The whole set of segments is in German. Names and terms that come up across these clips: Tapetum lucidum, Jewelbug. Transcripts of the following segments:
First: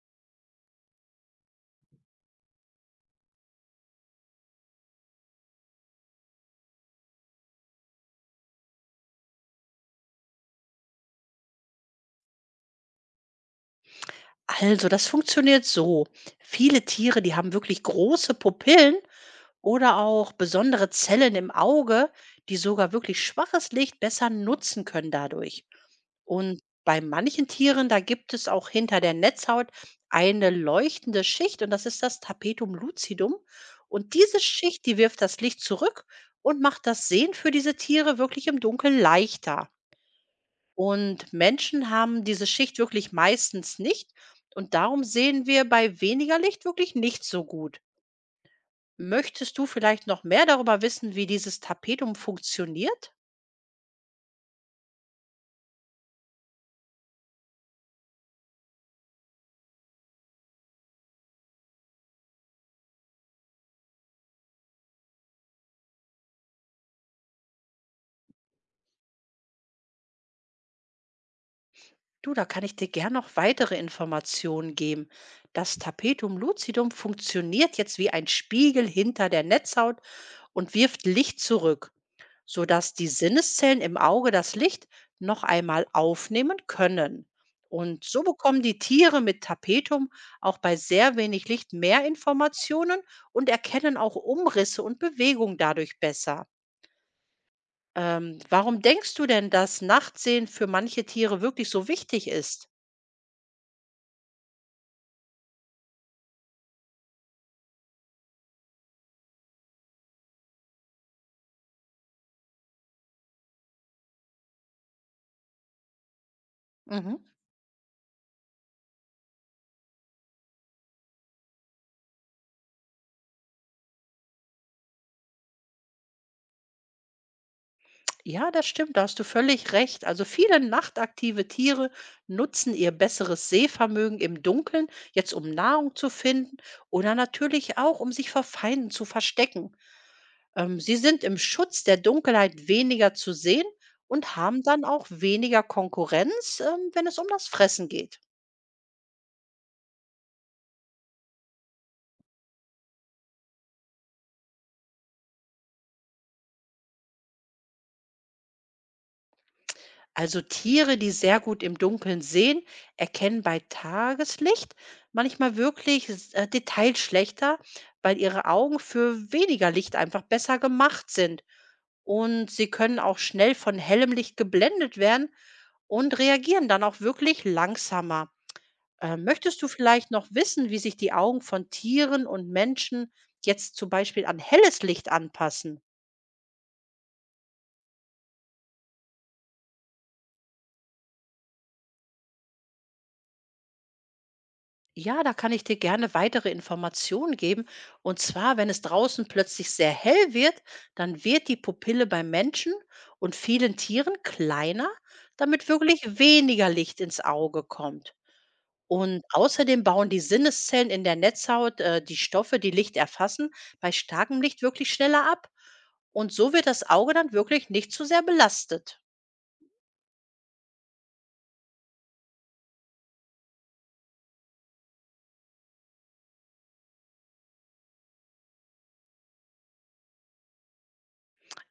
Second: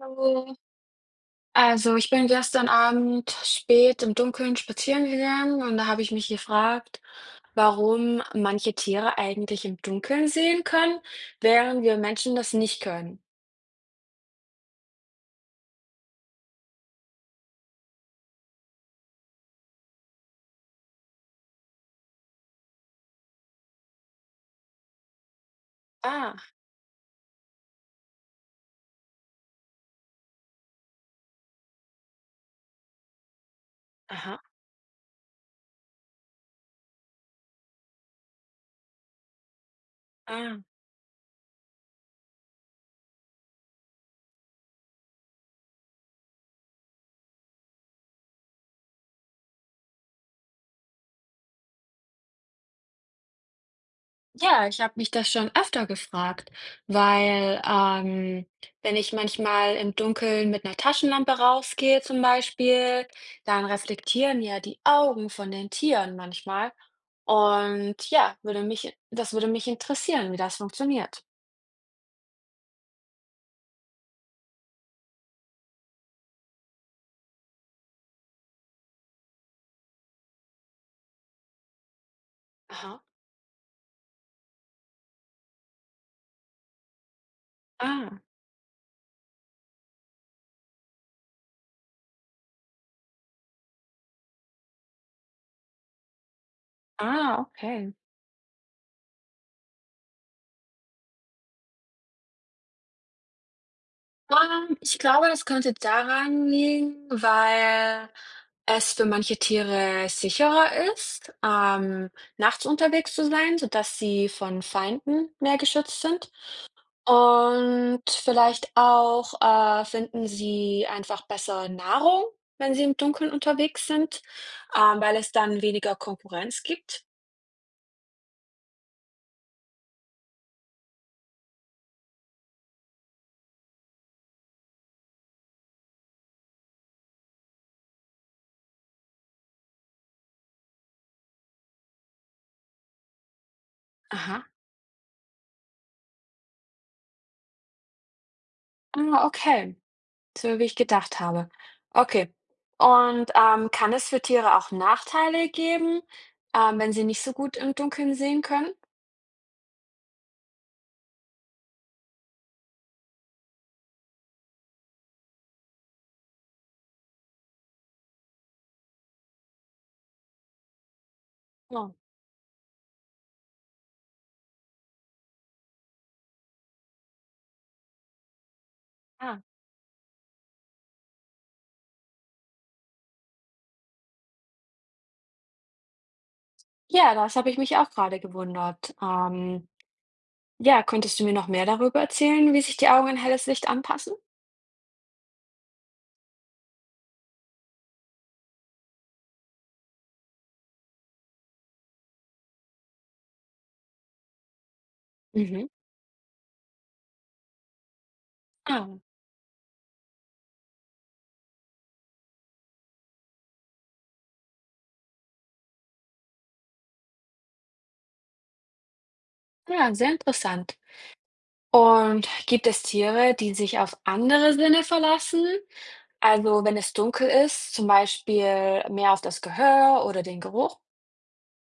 Hallo. Also, ich bin gestern Abend spät im Dunkeln spazieren gegangen und da habe ich mich gefragt, warum manche Tiere eigentlich im Dunkeln sehen können, während wir Menschen das nicht können. Also, das funktioniert so. Viele Tiere, die haben wirklich große Pupillen oder auch besondere Zellen im Auge, die sogar wirklich schwaches Licht besser nutzen können dadurch. Ah, Und bei manchen Tieren, da gibt es auch hinter der Netzhaut eine leuchtende Schicht und das ist das Tapetum lucidum. Und diese aha, Schicht, die wirft das Licht zurück und macht das Sehen für diese Tiere wirklich im Dunkeln leichter. ah. Und Menschen haben diese Schicht wirklich meistens nicht und darum sehen wir bei weniger Licht wirklich nicht so gut. Möchtest du vielleicht noch mehr darüber wissen, wie dieses Tapetum funktioniert? Ja, ich habe mich das schon öfter gefragt, weil wenn ich manchmal im Dunkeln mit einer Taschenlampe rausgehe zum Beispiel, dann reflektieren ja die Augen von den Tieren manchmal. Und ja, das würde mich interessieren, wie das funktioniert. Du, da kann ich dir gern noch weitere Informationen geben. Das Tapetum lucidum funktioniert jetzt wie ein Spiegel hinter der Netzhaut und wirft Licht zurück, sodass Aha. die Sinneszellen im Auge das Licht noch einmal aufnehmen können. Und Ah, so bekommen die Tiere mit Tapetum auch bei sehr wenig Licht mehr Informationen und erkennen auch Umrisse und Bewegung dadurch besser. ah, okay. Warum denkst du denn, dass Nachtsehen für manche Tiere wirklich so wichtig ist? Ich glaube, das könnte daran liegen, weil es für manche Tiere sicherer ist, nachts unterwegs zu sein, sodass sie von Feinden mehr geschützt sind. Mhm. Und vielleicht auch, finden sie einfach besser Nahrung, wenn sie im Dunkeln unterwegs sind, weil es dann weniger Konkurrenz gibt. Ja, das stimmt, da hast du völlig recht. Also viele nachtaktive Tiere nutzen ihr besseres Sehvermögen im Dunkeln, jetzt um Nahrung zu finden oder natürlich auch, um sich vor Feinden zu verstecken. Sie sind im Schutz der Dunkelheit weniger zu sehen und Aha. haben dann auch weniger Konkurrenz, wenn es um das Fressen geht. Ah, okay. So wie ich gedacht habe. Okay. Und, kann es für Tiere auch Nachteile geben, wenn sie nicht so gut im Dunkeln sehen können? Also Tiere, die sehr gut im Dunkeln sehen, erkennen bei Tageslicht manchmal wirklich Details schlechter, weil ihre Augen für weniger Licht einfach besser gemacht sind. Oh, Und sie können auch schnell von hellem Licht geblendet werden und reagieren dann auch wirklich langsamer. Ah. Möchtest du vielleicht noch wissen, wie sich die Augen von Tieren und Menschen jetzt zum Beispiel an helles Licht anpassen? Ja, das habe ich mich auch gerade gewundert. Ja, könntest du mir noch mehr darüber erzählen, wie sich die Augen an helles Licht anpassen? Ja, da kann ich dir gerne weitere Informationen geben. Und zwar, wenn es draußen plötzlich sehr hell wird, dann wird die Pupille beim Menschen und vielen Tieren kleiner, Mhm. damit wirklich weniger Licht ins Auge kommt. Ah, Und außerdem bauen die Sinneszellen in der Netzhaut die Stoffe, die Licht erfassen, bei starkem Licht wirklich schneller ab. Und so wird das Auge dann wirklich nicht zu sehr belastet. ja, sehr interessant. Und gibt es Tiere, die sich auf andere Sinne verlassen? Also wenn es dunkel ist, zum Beispiel mehr auf das Gehör oder den Geruch?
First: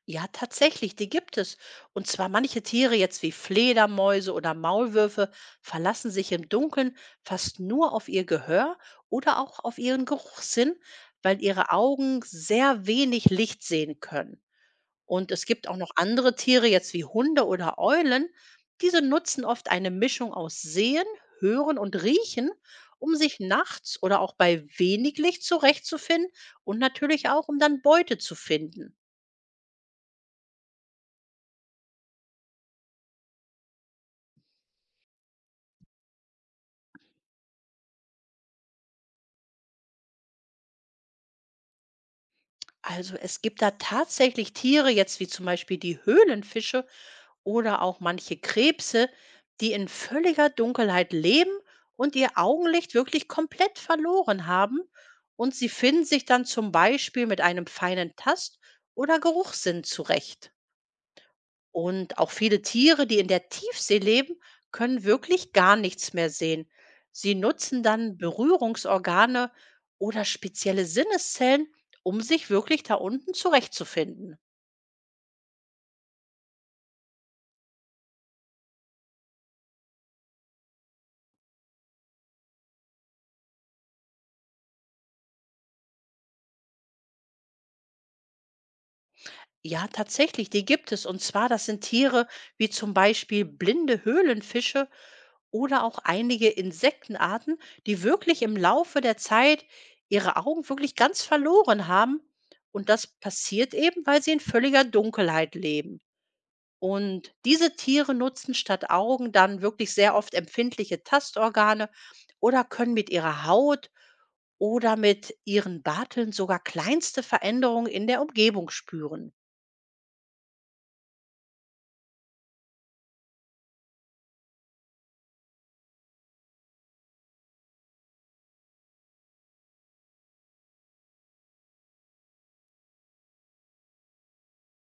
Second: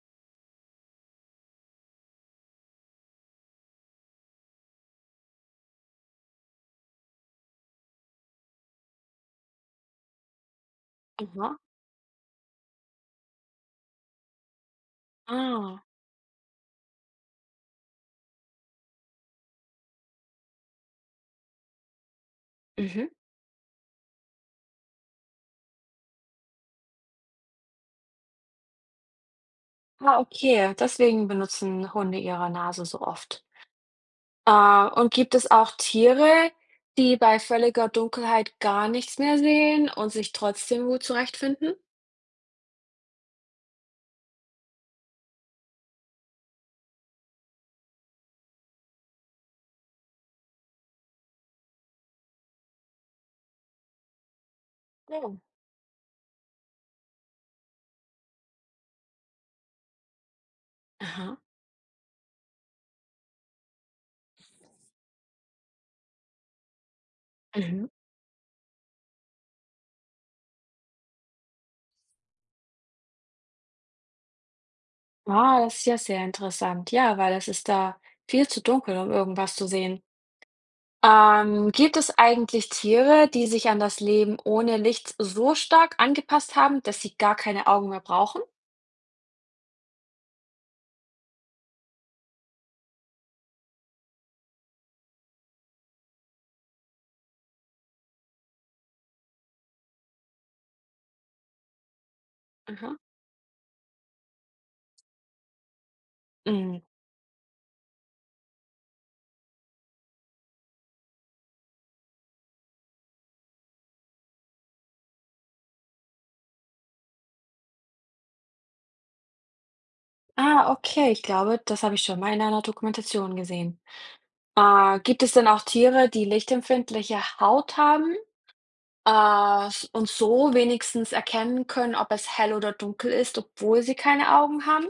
Ja, tatsächlich, die gibt es. Und zwar manche Tiere jetzt wie Fledermäuse oder Maulwürfe verlassen sich im Dunkeln fast nur auf ihr Gehör oder auch auf ihren Geruchssinn, weil Aha, ihre Augen sehr wenig Licht sehen können. Und es gibt auch ah, noch andere Tiere jetzt wie Hunde oder Eulen. Diese nutzen oft eine Mischung aus Sehen, Hören und Riechen, mhm. um sich nachts oder auch bei wenig Licht zurechtzufinden und natürlich auch, um dann Beute zu finden. Ah, okay, deswegen benutzen Hunde ihre Nase so oft. Äh, und gibt es auch Tiere, die bei völliger Dunkelheit gar nichts mehr sehen und sich trotzdem gut zurechtfinden? Also es gibt da tatsächlich Tiere, jetzt wie zum Beispiel die Höhlenfische oder auch manche Krebse, die in völliger Dunkelheit leben und ihr Augenlicht wirklich komplett verloren haben. Oh. Und sie finden sich dann zum Beispiel mit einem feinen Tast- oder Geruchssinn zurecht. Aha. Und auch viele Tiere, die in der Tiefsee leben, können wirklich gar nichts mehr sehen. Sie nutzen Mhm. dann Berührungsorgane oder spezielle Sinneszellen, um sich wirklich da unten zurechtzufinden. Ah, das ist ja sehr interessant. Ja, weil es ist da viel zu dunkel, um irgendwas zu sehen. Gibt es eigentlich Tiere, die sich an das Leben ohne Licht so stark angepasst haben, dass sie gar keine Augen mehr brauchen? Ja, tatsächlich, die gibt es. Und zwar, das sind Tiere wie zum Beispiel blinde Höhlenfische oder auch einige Insektenarten, die wirklich im Laufe der Zeit ihre Augen wirklich ganz verloren haben. Und Aha. das passiert eben, weil sie in völliger Dunkelheit leben. Und diese Tiere nutzen statt Augen dann wirklich sehr oft empfindliche Tastorgane oder können mit ihrer Haut oder mit ihren Barteln sogar kleinste Veränderungen in der Umgebung spüren. Ah, okay, ich glaube, das habe ich schon mal in einer Dokumentation gesehen. Gibt es denn auch Tiere, die lichtempfindliche Haut haben, und so wenigstens erkennen können, ob es hell oder dunkel ist, obwohl sie keine Augen haben?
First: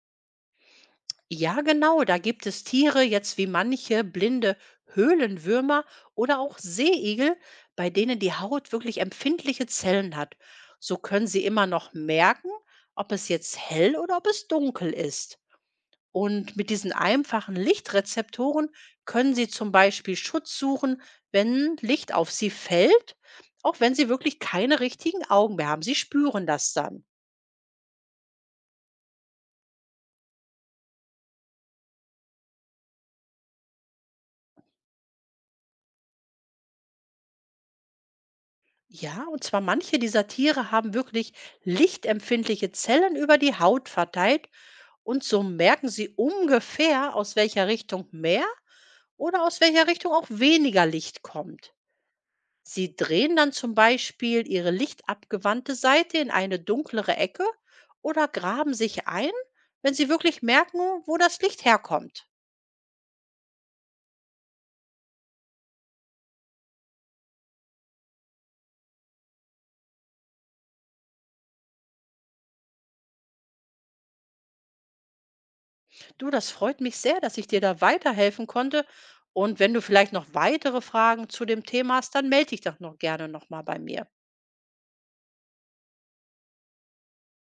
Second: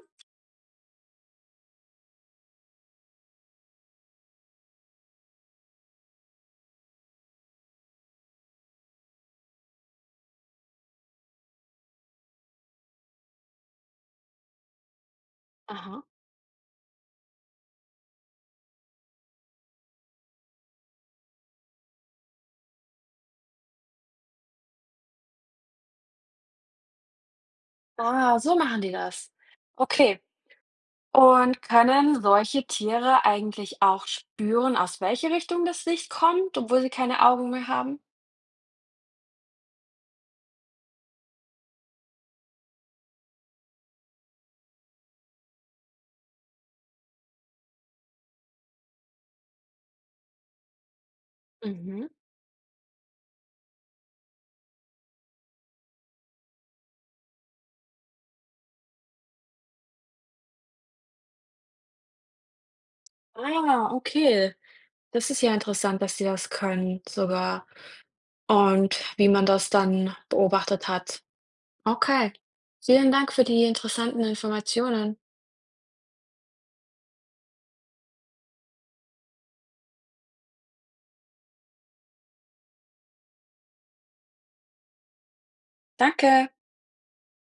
Ja, genau, da gibt es Tiere jetzt wie manche blinde Höhlenwürmer oder auch Seeigel, bei denen die Haut wirklich empfindliche Zellen hat. So können sie immer noch merken, ob es jetzt hell oder ob es dunkel ist. Aha. Und mit diesen einfachen Lichtrezeptoren können sie zum Beispiel Schutz suchen, wenn Licht auf sie fällt, auch wenn sie wirklich keine richtigen Augen mehr haben. Sie spüren das dann. Ah, so machen die das. Okay. Und können solche Tiere eigentlich auch spüren, aus welche Richtung das Licht kommt, obwohl sie keine Augen mehr haben? Ja, und zwar manche dieser Tiere haben wirklich lichtempfindliche Zellen über die Haut verteilt und so merken sie ungefähr, aus welcher Richtung mehr oder aus welcher Richtung auch weniger Licht kommt. Mhm. Sie drehen dann zum Beispiel ihre lichtabgewandte Seite in eine dunklere Ecke oder graben sich ein, wenn sie wirklich merken, wo das Licht herkommt. Ah, okay. Das ist ja interessant, dass sie das können. Sogar. Und wie man das dann beobachtet hat. Okay. Vielen Dank für die interessanten Informationen. Du, das freut mich sehr, dass ich dir da weiterhelfen konnte. Und wenn du vielleicht noch weitere Fragen zu dem Thema hast, dann melde dich doch noch gerne nochmal bei mir. Danke.